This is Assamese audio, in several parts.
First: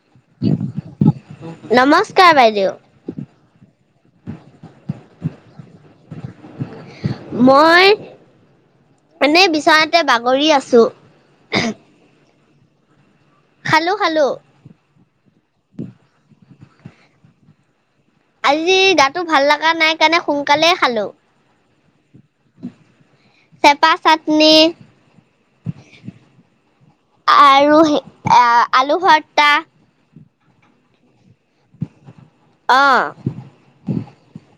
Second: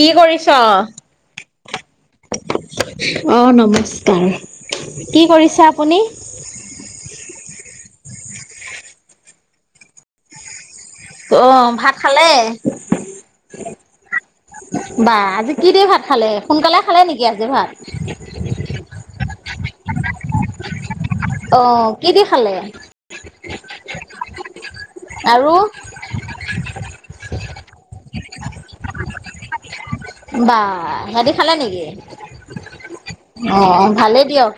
কি কৰিছ'? নমস্কাৰ বাইদেউ অ, নমস্কাৰ কি কৰিছা আপুনি? মই এনেই বিচনাতে বাগৰি আছোঁ। অ', ভাত খালে? খালোঁ - খালোঁ। বা আজি কি দি ভাত খালে, সোনকালে খালে নেকি আজি ভাত? আজি গাটো ভাল লগা নাই কাৰণে সোনকালেই খালোঁ। অ', কি দি খালে, চেপা চাটনি আৰু আৰু আলুভৰটা। বা সিহঁতি খালে নেকি? অ অ', ভালেই দিয়ক,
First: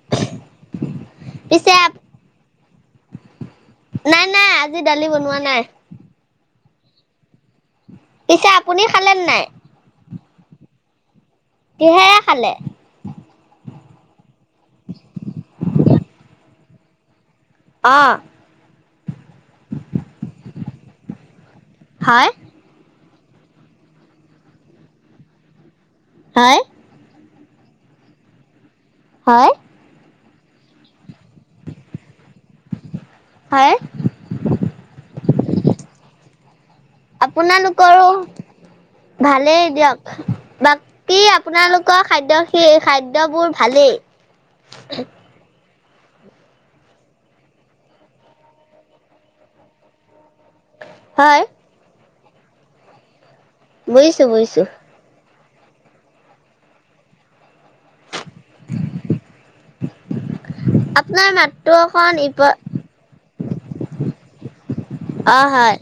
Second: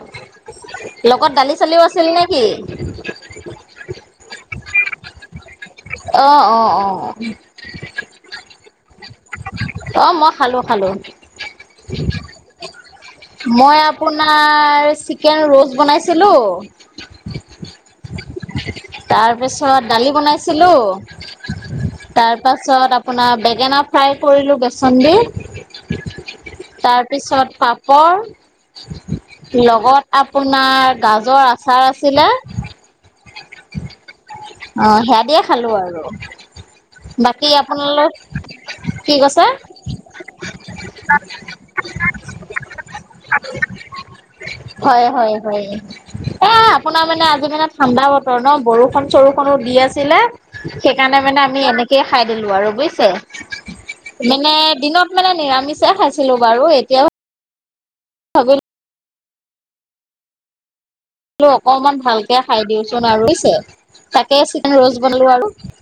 লগত দালি পিছে চালিও আপ- আছিল নেকি? নাই, নাই, আজি দালি বনোৱা নাই। অ', অ', অ'। পিছে আপুনি খালেনে নাই? অ', মই খালো, খালো। কিহেৰে খালে? মই আপোনাৰ চিকেন ৰ'ষ্ট বনাইছিলোঁ অহ। তাৰ পিছত দালি বনাইছিলো, তাৰ হয় তাৰ পাছত আপোনাৰ বেঙেনা ফ্ৰাই কৰিলোঁ বেচন দি, হয় তাৰ তাৰপিছত পাপৰ, হয় লগত আপোনাৰ গাজৰ আচাৰ আছিলে। হয়। অ', সেয়া দিয়ে খালো আৰু, বাকী আপোনালো আপোনালোকৰো ভালেই দিয়ক। বাকী আপোনালোকৰ খাদ্য, সেই খাদ্যবোৰ ভালেই। হয়, হয়, হয়, এ আপোনাৰ মানে আজিৰ দিনত ঠাণ্ডা বতৰ নহ, বৰষুণ চৰষুণো দি আছিলে। সেইকাৰণে মানে হয় আমি এনেকে খাই দিলো আৰু বুজিছে, বুজিছো মানে বুজিছো দিনত মানে নিৰামিষে খাইছিলো বাৰু, এতিয়াও [inaudible] আপোনাৰ মাতটো অকমান অকণ ভালকে ইপ খাই দিওচোন আৰু বুজিছে, তাকে চিকেন ৰষ্ট বনালো অ আৰু। হয়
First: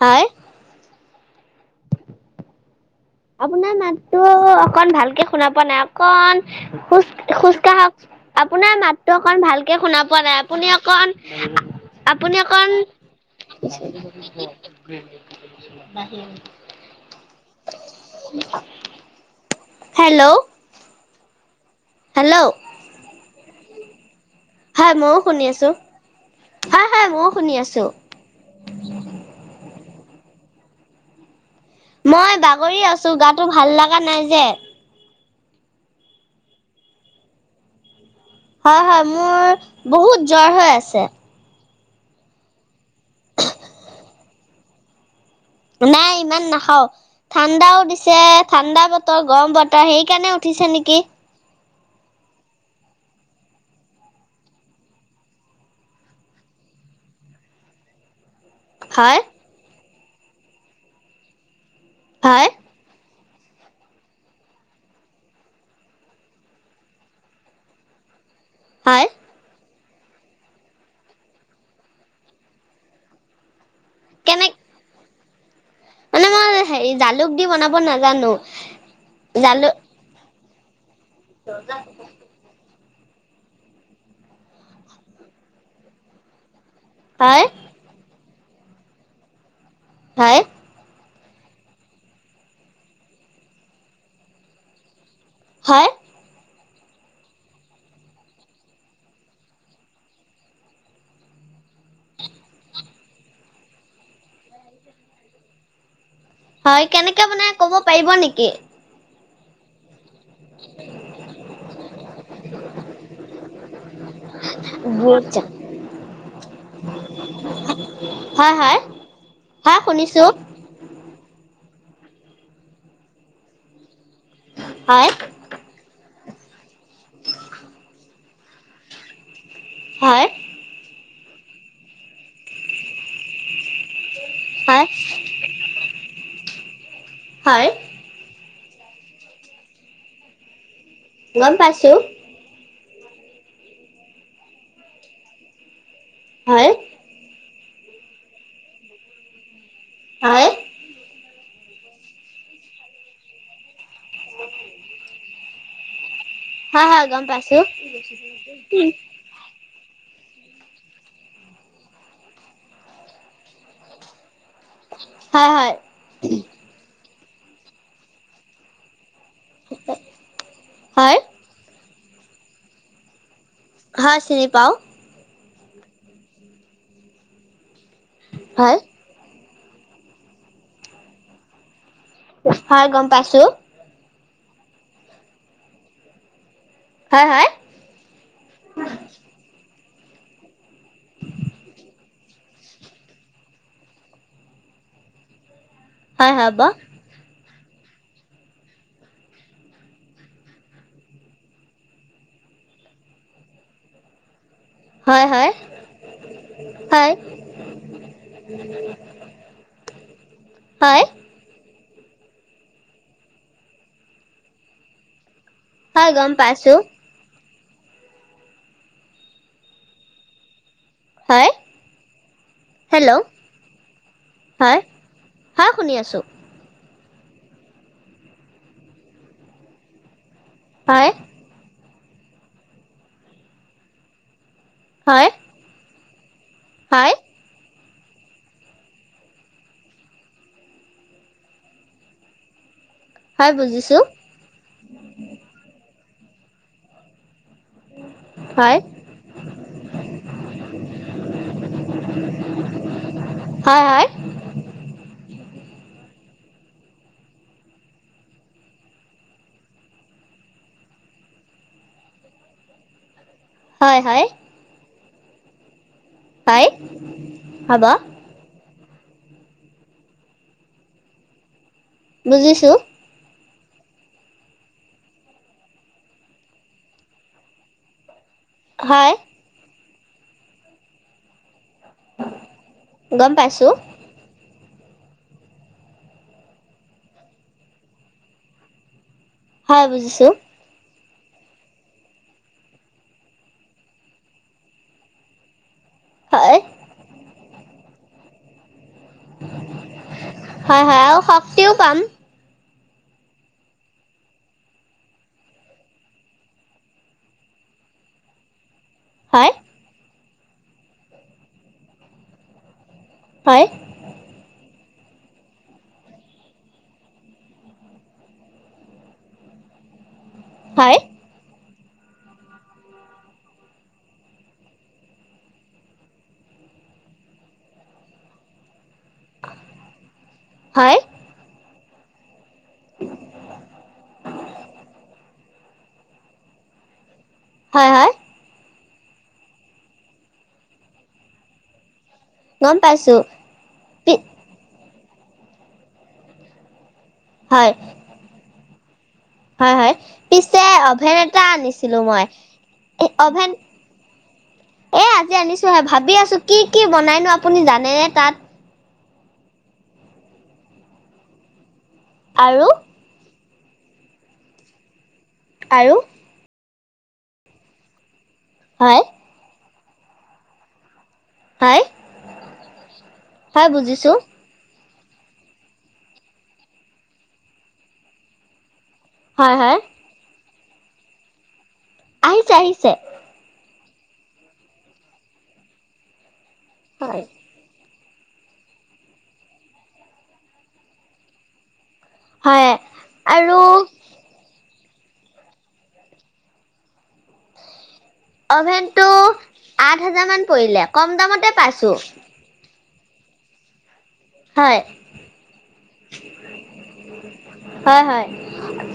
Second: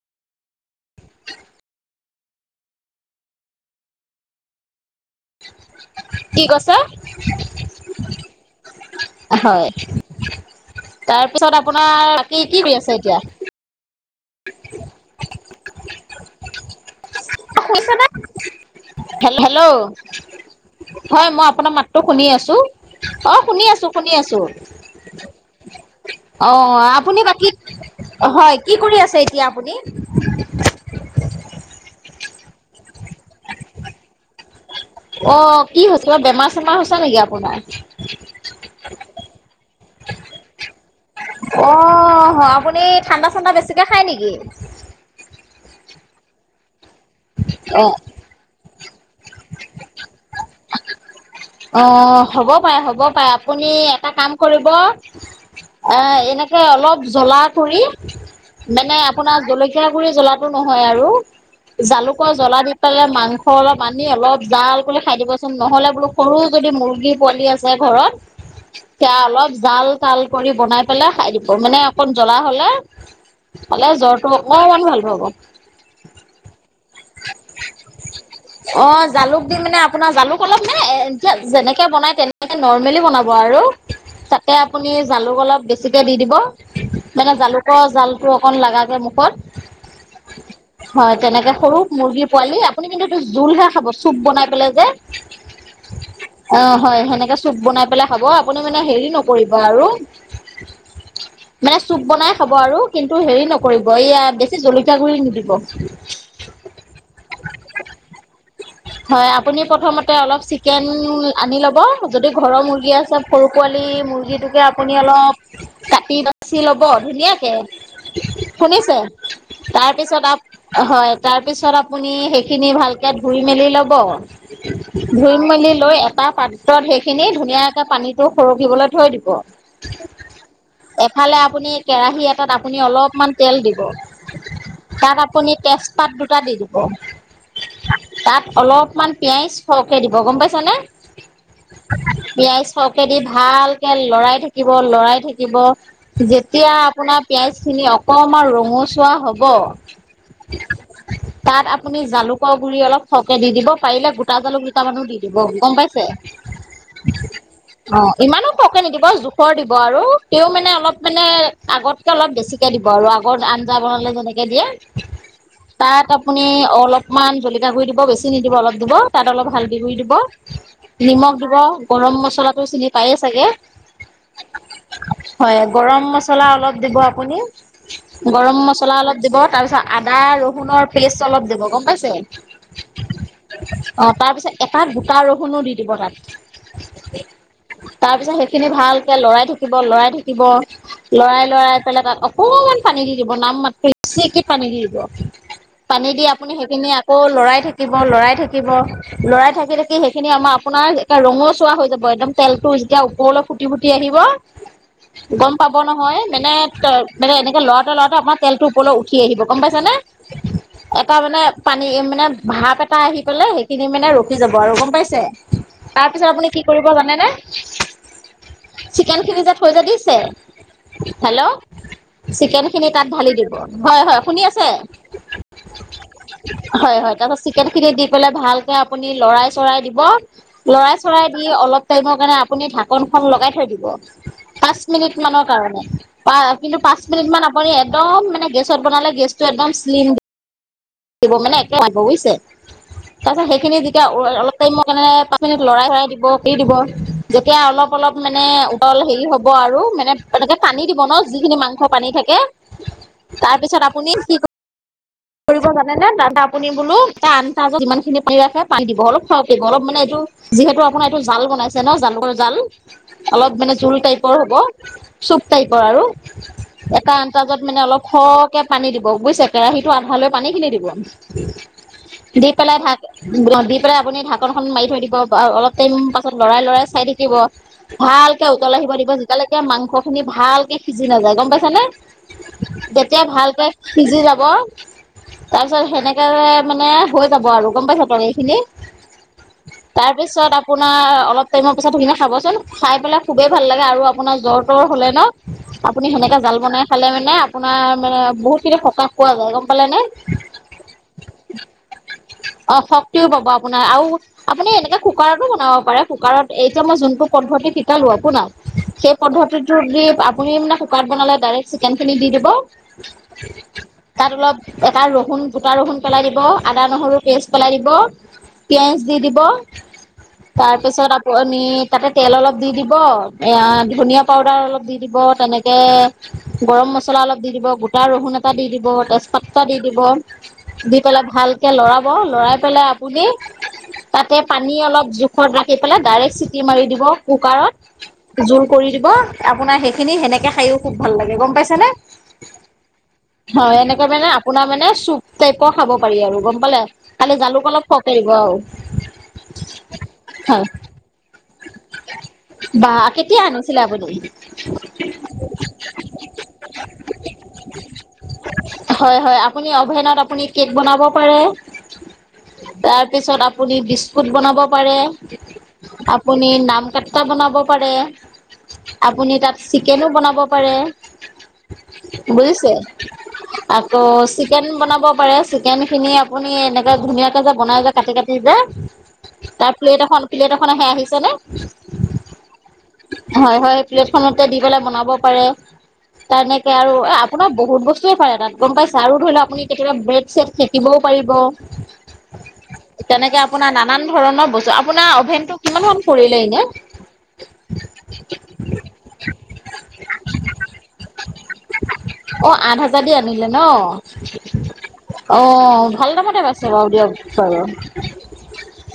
হয়। আপোনাৰ মাতটো অকন ভালকে শুনা পোৱা নাই, অকন কি কৈছে খোজ-খোজ আপোনাৰ মাতটো হয় অকণ ভালকে তাৰ পিছত শুনা আপোনাৰ পোৱা বাকী কি কৰি আছে নাই, এতিয়া আপুনি অকণ আপুনি অকণ [unintelligible] [unintelligible] [inaudible] হে-হেল্ল' হেল্ল' হয়, মই আপোনাৰ মাতটো শুনি হেল্ল' আছো। অ', শুনি আছোঁ, শুনি আছোঁ। হয়, মইও শুনি আছোঁ। হয়, হয়, আপুনি মইও বাকী শুনি আছোঁ। হয়, কি কৰি আছে এতিয়া আপুনি? মই বাগৰি আছো, গাটো ভাল লগা নাই যে। অহ, কি হৈছে বেমাৰ চেমাৰ হৈছে নেকি আপোনাৰ? হয়, হয়, মোৰ বহুত জ্বৰ হৈ আছে। অহ, আপুনি ঠাণ্ডা চাণ্ডা বেছিকে খায় নেকি? নাই ইমান নাখাওঁ, ঠাণ্ডাও অ দিছে ঠাণ্ডা বতৰ, গৰম বতৰ সেইকাৰণে উঠিছে নেকি? অহ হ'ব পাৰে, হ'ব পাৰে, আপুনি এটা কাম কৰিব [unintelligible] এনেকে অলপ জ্বলা কৰি মানে হয় আপোনাৰ জলকীয়া গুৰি জলাটো নহয় আৰু, জালুকৰ হয় জ্বলা দি পেলে মাংস অলপ আনি অলপ জাল কৰি খাই দিবচোন, নহ'লে বোলো সৰু যদি মুৰ্গী পোৱালি আছে ঘৰত, হয় [unintelligible] অলপ জাল [unintelligible] কৰি বনাই পেলাই খাই দিব, মানে অকণ জ্বলা হলে হ'লে জ্বৰটো কেনে অকমান ভাল হব। মানে মই হেৰি জালুক দি বনাব নাজানো, অ জালুক দি জালু মানে আপোনাৰ জালুক অলপ নে, এতিয়া যেনেকে বনাই তেনে নৰ্মেলি বনাব আৰু, তাতে আপুনি জালুক অলপ বেছিকে দি দিব। মানে হয় জালুকৰ জালটো অকণ লাগাকে মুখত। হয়। হয় তেনেকে সৰু মুৰ্গীৰ পোৱালি আপুনি কিন্তু, এইটো জোলহে খাব চুপ বনাই পেলাই যে। হয়। অ' হয় সেনেকে চুপ বনাই পেলাই খাব আপুনি মানে হেৰি নকৰিব আৰু [inaudible] মানে চুপ বনাই খাব আৰু কিন্তু হেৰি নকৰিব এইয়া, বেছি জলকীয়া গুড়ি নিদিব। হয় কেনেকে বনাই ক'ব পাৰিব নেকি? হয় আপুনি প্ৰথমতে অলপ চিকেন আনি ল'ব, যদি ঘৰৰ মুৰ্গী আছে সৰু পোৱালী মুৰ্গীটোকে আপুনি অলপ কাটি বাচি ল'ব ধুনীয়াকে, হয় হয় শুনিছে হয় তাৰপিছত শুনিছো আ হয় তাৰপিছত আপুনি সেইখিনি ভালকে ধুই মেলি ল'ব। হয় [unintelligible] মেলি লৈ এটা পাত্ৰত সেইখিনি ধুনীয়াকে পানীটো সৰকিবলৈ থৈ দিব। হয়। এফালে আপুনি কেৰাহী এটাত আপুনি অলপমান তেল দিব। হয়। তাত আপুনি টেজপাত দুটা দি দিব। হয়। তাত অলপমান পিয়াজ সৰহকে দিব গম পাইছে নে? গম পাইছো। পিয়াজ সৰহকে দি, ভালকে লৰাই থাকিব লৰাই থাকিব যেতিয়া হয় আপোনাৰ পিঁয়াজখিনি অকণমান ৰঙচুৱা হ'ব। হয়। তাত আপুনি জালুকৰ গুড়ি অলপ সৰহকে দি দিব পাৰিলে গোটা জালুক দুটামানো দি দিব গম পাইছে? হয় হয় গম পাইছো অ' ইমানো সৰহকে নিদিব জো খৰ দিব আৰু তেও মানে অলপ মানে আগতকৈ অলপ বেছিকে দিব আৰু আগত আঞ্জা বনালে যেনেকৈ দিয়ে। হয় হয় তাত আপুনি অলপমান জলকীয়া গুড়ি দিব, বেছি নিদিব অলপ দিব তাত অলপ হালধি গুড়ি দিব, হয় নিমখ দিব, গৰম মছলাটো চিনি পায়েই চাগে? হয় চিনি পাও। হয় গৰম মছলা অলপ দিব আপুনিও, গৰম হয় মছলা অলপ দিব তাৰপিছত আদা ৰহুনৰ পেষ্ট অলপ দিব গম পাইছে? হয় গম পাইছো। অ' তাৰ পিছত এটা গোটা ৰহুনো দি দিব তাত। হয়, হয়। তাৰ পিছত সেইখিনি ভালকে লৰাই থাকিব, লৰাই থাকিব। লৰাই লৰাই পেলাই তাত অকমান পানী দি দিব নাম মাত্ৰ [unintelligible] পানী দি দিব। পানী দি হয় আপুনি হ'ব সেইখিনি আকৌ লৰাই থাকিব, লৰাই থাকিব। লৰাই থাকি থাকি সেইখিনি আমাৰ আপোনাৰ এক ৰঙচুৱা হৈ যাব, একদম তেলটো যেতিয়া ওপৰলৈ ফুটি ফুটি আহিব [inaudible] গম পাব নহয় মানে, হয় মানে এনেকে লৰাওতে লৰাওতে আপোনাৰ তেলটোৰ ওপৰলৈ উঠি আহিব গম পাইছে নে? হয় এটা মানে পানী মানে ভাপ এটা আহি পেলাই সেইখিনি মানে ৰখি যাব আৰু গম পাইছে? তাৰ হয় পিছত গম আপুনি কি পাইছো কৰিব জানেনে? চিকেন খিনি যে থৈ যে দিছে, হেল্ল' হয় চিকেন খিনি তাত হেল্ল' ঢালি দিব। হয়, হয় শুনি আছে? হয় হয় শুনি আছো হয়, হয় তাৰপাছত চিকেন খিনি দি পেলাই ভালকে আপুনি লৰাই চৰায় দিব, লৰাই হয় চৰায় অলপ টাইমৰ কাৰণে আপুনি ঢাকনখন লগাই থৈ দিব। পাঁচ মিনিট হয় মানৰ কাৰণে কিন্তু পাঁচ হয় মিনিট মান আপুনি একদম মানে গেছত বনালে গেছটো একদম চ্লিম মানে একে বুজিছে তাৰপিছত হয় সেইখিনি বুজিছো যেতিয়া অলপ অলপ টাইমৰ কাৰনে পাঁচ মিনিট লৰাই-হৰাই দিব কি দিব। যেতিয়া অলপ অলপ মানে হয় উতল হেৰি হ'ব আৰু মানে, এনেকে পানী দিব ন' যিখিনি মাংস পানী থাকে। [inaudible] তাৰ হয় পিছত হয় আপুনি কি কৰিব জানে নে? তাতে আপুনি বোলো অন্তাজত যিমান খিনি পানী ৰাখে পানী দিব অলপ সৰহকে দিব অলপ মানে এইটো যিহেতু আপোনাৰ এইটো জাল বনাইছে ন' জালুকৰ জাল। অলপ মানে জোল হয় হয় টাইপৰ হ'ব, চুপ টাইপৰ আৰু। হয় এটা আন্তাজত মানে হ'ব অলপ সৰহকে পানী দিব বুজিছে কেৰাহিত আধা লৈ পানী খিনি দিব দি বুজিছো পেলাই ভাত দি পেলাই আপুনি ঢাকনখন মাৰি থৈ দিব, অলপ টাইম পাছত লৰাই লৰাই চাই থাকিব। ভালকে উতল আহিব দিব, হয় যেতিয়ালৈকে মাংস খিনি ভালকে সিজি নাযায় গ'ম পাইছা নে? যেতিয়া গম ভালকে পাইছো সিজি যাব। তাৰপিছত সেনেকে মানে হৈ যাব আৰু গ'ম পাইছে তৰকাৰী খিনি। হয় বুজিছো তাৰপিছত আ আপোনাৰ অলপ টাইমৰ পিছত সিখিনি খাবচোন, খাই পেলাই খুবেই ভাল লাগে আৰু আপোনাৰ জ্বৰ-তৰ হ'লে ন' আপুনি সেনেকে জাল হয় বনাই খালে মানে আপোনাৰ মানে বহুতখিনি সকাহ পোৱা যায় গ'ম পালে নে? হয় হয় আৰু শক্তিও পাম অ', শক্তিও পাব আপোনাৰ আৰু আপুনি এনেকে কুকাৰতো বনাব পাৰে, কুকাৰত এতিয়া মই জোনটো পদ্ধতি শিকালো আপোনাক, সেই হয় পদ্ধতিটো দি আপুনি মানে কুকাৰত বনালে ডাইৰেক্ট চিকেন খিনি দি দিব। হয় তাত অলপ এটা ৰহুন গোটা ৰহুন পেলাই দিব, আদা-নহৰু পেষ্ট পেলাই দিব। পিয়াজ দি দিব তাৰ হয় পিছত তাতে তেল অলপ দি দিব, এ ধনিয়া পাউদাৰ অলপ দি দিব তেনেকে গৰম মছলা অলপ দি দিব গোটা ৰহুন এটা দি দিব তেজপাত দি দিব দি হয় পেলাই ভালকে লৰাব, লৰাই পেলাই আপুনি তাতে পানী অলপ জোখত ৰাখি পেলাই ডাইৰে্ট চিটি মাৰি দিব। হয় হয় কুকাৰত জোল কৰি দিব আপোনাৰ সেইখিনি সেনেকে খায়ও খুব ভাল লাগে গ'ম পাইছে নে? গ'ম পাইছোঁ। হয়, এনেকে মানে আপোনাৰ মানে চুপ টাইপৰ খাব পাৰি আৰু গ'ম পালে? খালী জালুক হয় অলপ সৰহকে দিব আৰু। হয়, হয়, পিছে হয় অভেন এটা আনিছিলো মই। বা এই কেতিয়া অভেন আনিছিলে আপুনি? এ আজি আনিছো হে, ভাবি আছো কি কি বনাইনো আপুনি জানে তাত? হয় হয়, আপুনি অভেনত কেক বনাব পাৰে, আৰু তাৰ পিছত আপুনি বিস্কুট বিস্কুট বনাব পাৰে, আৰু আপুনি নাম কাতটা বনাব পাৰে। হয়। আপুনি তাত চিকেনো বনাব পাৰে হয় বুজিছে? হয় বুজিছো চিকেন বনাব পাৰে, চিকেন খিনি আপুনি এনেকে ধুনীয়াকে যে, বনাই যে কাটি কাটি যে। হয় তাৰ হয় প্লেট এখন প্লেট এখন আহে আহিছে নে? আহিছে আহিছে। হয়, হয়, প্লেটখনতে দি পেলাই বনাব পাৰে, তেনেকে আৰু হয় আপোনাৰ বহুত বস্তু পাৰে তাত গ'ম পাইছে? আৰু ধৰি লওক আপুনি কেতিয়াবা ব্ৰেড-চেড সেকিবও পাৰিব। হয় তেনেকে আৰু আপোনাৰ নানান ধৰণৰ বস্তু, আপোনাৰ অভেনতটো কিমান মন পৰিলে এনে? অভেনটো আঠ হাজাৰমান পৰিলে কম দামতে পাইছোঁ। অ', আঠ হাজাৰ দি আনিলে ন'? হয় অঁ', ভাল দামতে পাইছে বাৰু দিয়ক বাৰু। হয় হয়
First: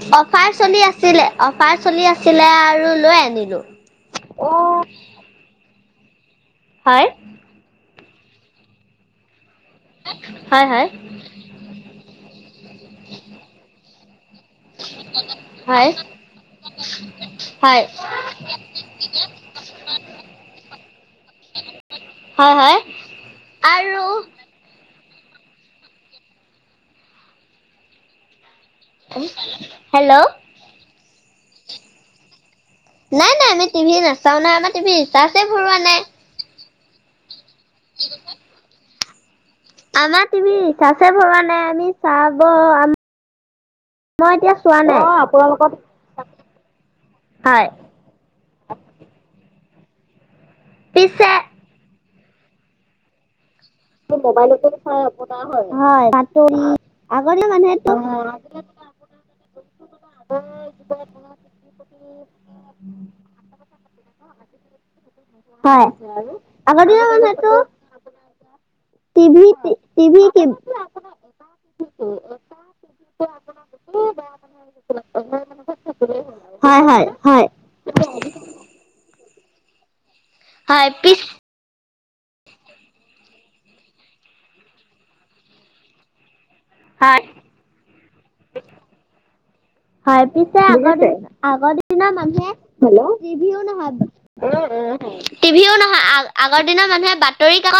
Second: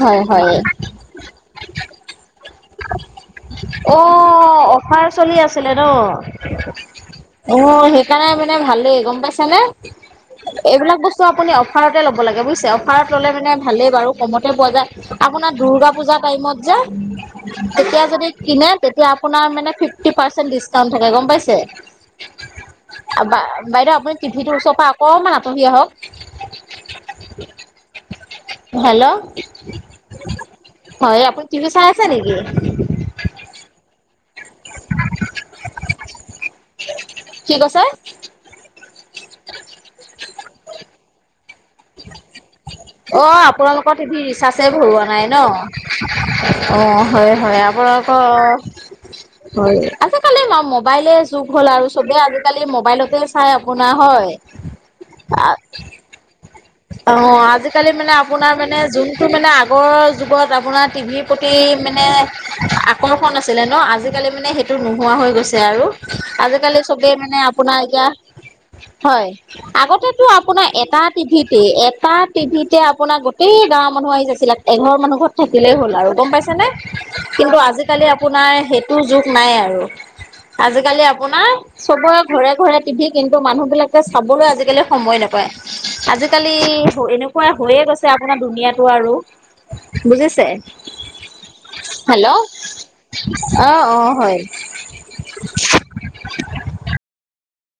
হয় অফাৰ হয় চলি আছিলে, অফাৰ চলি আছিলে আৰু লৈ আনিলো অ অ' অফাৰ চলি আছিলে ন'? হয় অ', সেইকাৰণে মানে ভালে গ'ম পাইছানে? হয় হয় এইবিলাক বস্তু আপুনি অফাৰতে ল'ব লাগে বুজিছে। অফাৰত ল'লে মানে ভালেই বাৰু কমতে পোৱা যায়। আপোনাৰ দ দুৰ্গা হয় পূজা টাইমত যে হয় তেতিয়া যদি কিনে, তেতিয়া আপোনাৰ মানে ফিফটি পাৰ্চেন্ট ডিচকাউন্ট থাকে গম পাইছে। হয় হয় বাই-বাইদো আৰু আপুনি যিটোৰ ওচৰ পৰা অকণমান আঁতৰি আহক। হেল্ল, হেল্ল' হয় আপুনি টি ভি চাই আছে নেকি? নাই নাই আমি টিভি নাচাওঁ নহয় আমাৰ টিভি চাৰ্জ ভৰোৱা নাই। কি কৈছে? [inaudible] [unintelligible] আমাৰ টি ভিৰ ৰিচাৰ্ছে ভৰোৱা নাই। আমি চাব অ আপোনালোকৰ টিভিৰ মই এতিয়া ৰিচাৰজে চোৱা ভৰৱোৱা নাই ন। অ হয় হয় আপ অ অ আজিকালি মোবাইলে পিছে যুগ হল আৰু চবে আজ কালি মোবাইলতে চাই আপোনাৰ হয়। মোবাইলতো চাই আপোনাৰ অ হয় আগ আজিকালি মানে আপোনাৰ মানে যোনটো মানে আগৰ যুগত আপোনাৰ টিভিৰ প্ৰতি মানে আকৰ্ষণ আছিলে ন আজিকালি মানে সেইটো নোহোৱা হৈ গৈছে হয় আৰু। আজিকালি আগৰ দিনৰ চবে মানে মানুহেতো আপোনাৰ [unintelligible] হয়। টিভি টিভি আগতেতো কি আপোনাৰ এটা টিভিত এটা টিভিতে আপোনাৰ গোটেই গাঁৱৰ মানুহ আহি গৈছিলে। এঘৰ মানুহ ঘৰত থাকি থাকিলেই হ'ল আৰু গম পাইছেনে। হয় হয় হয়। কিন্তু আজিকালি আপোনাৰ সেইটো যুগ নাই আৰু। [inaudible] আজিকালি পিছ আপোনাৰ চবৰে ঘৰে ঘৰে টিভি কিন্তু মানুহবলাকে চাবলৈ আজিকালি সময় নাপায়। আজ আজিকালি হয়। এনেকুৱা হৈয়ে গৈছে আপোনাৰ দুুনীয়াতটো আৰু। হয় বুজিছে। পিছে আগৰ আগৰ দিনৰ হেল্ল' মানুহে টিভিও অ', নহয় অ', হয়। টিভিও নহয় আ-আগৰ দিনৰ মানুহে বাতৰি কাকত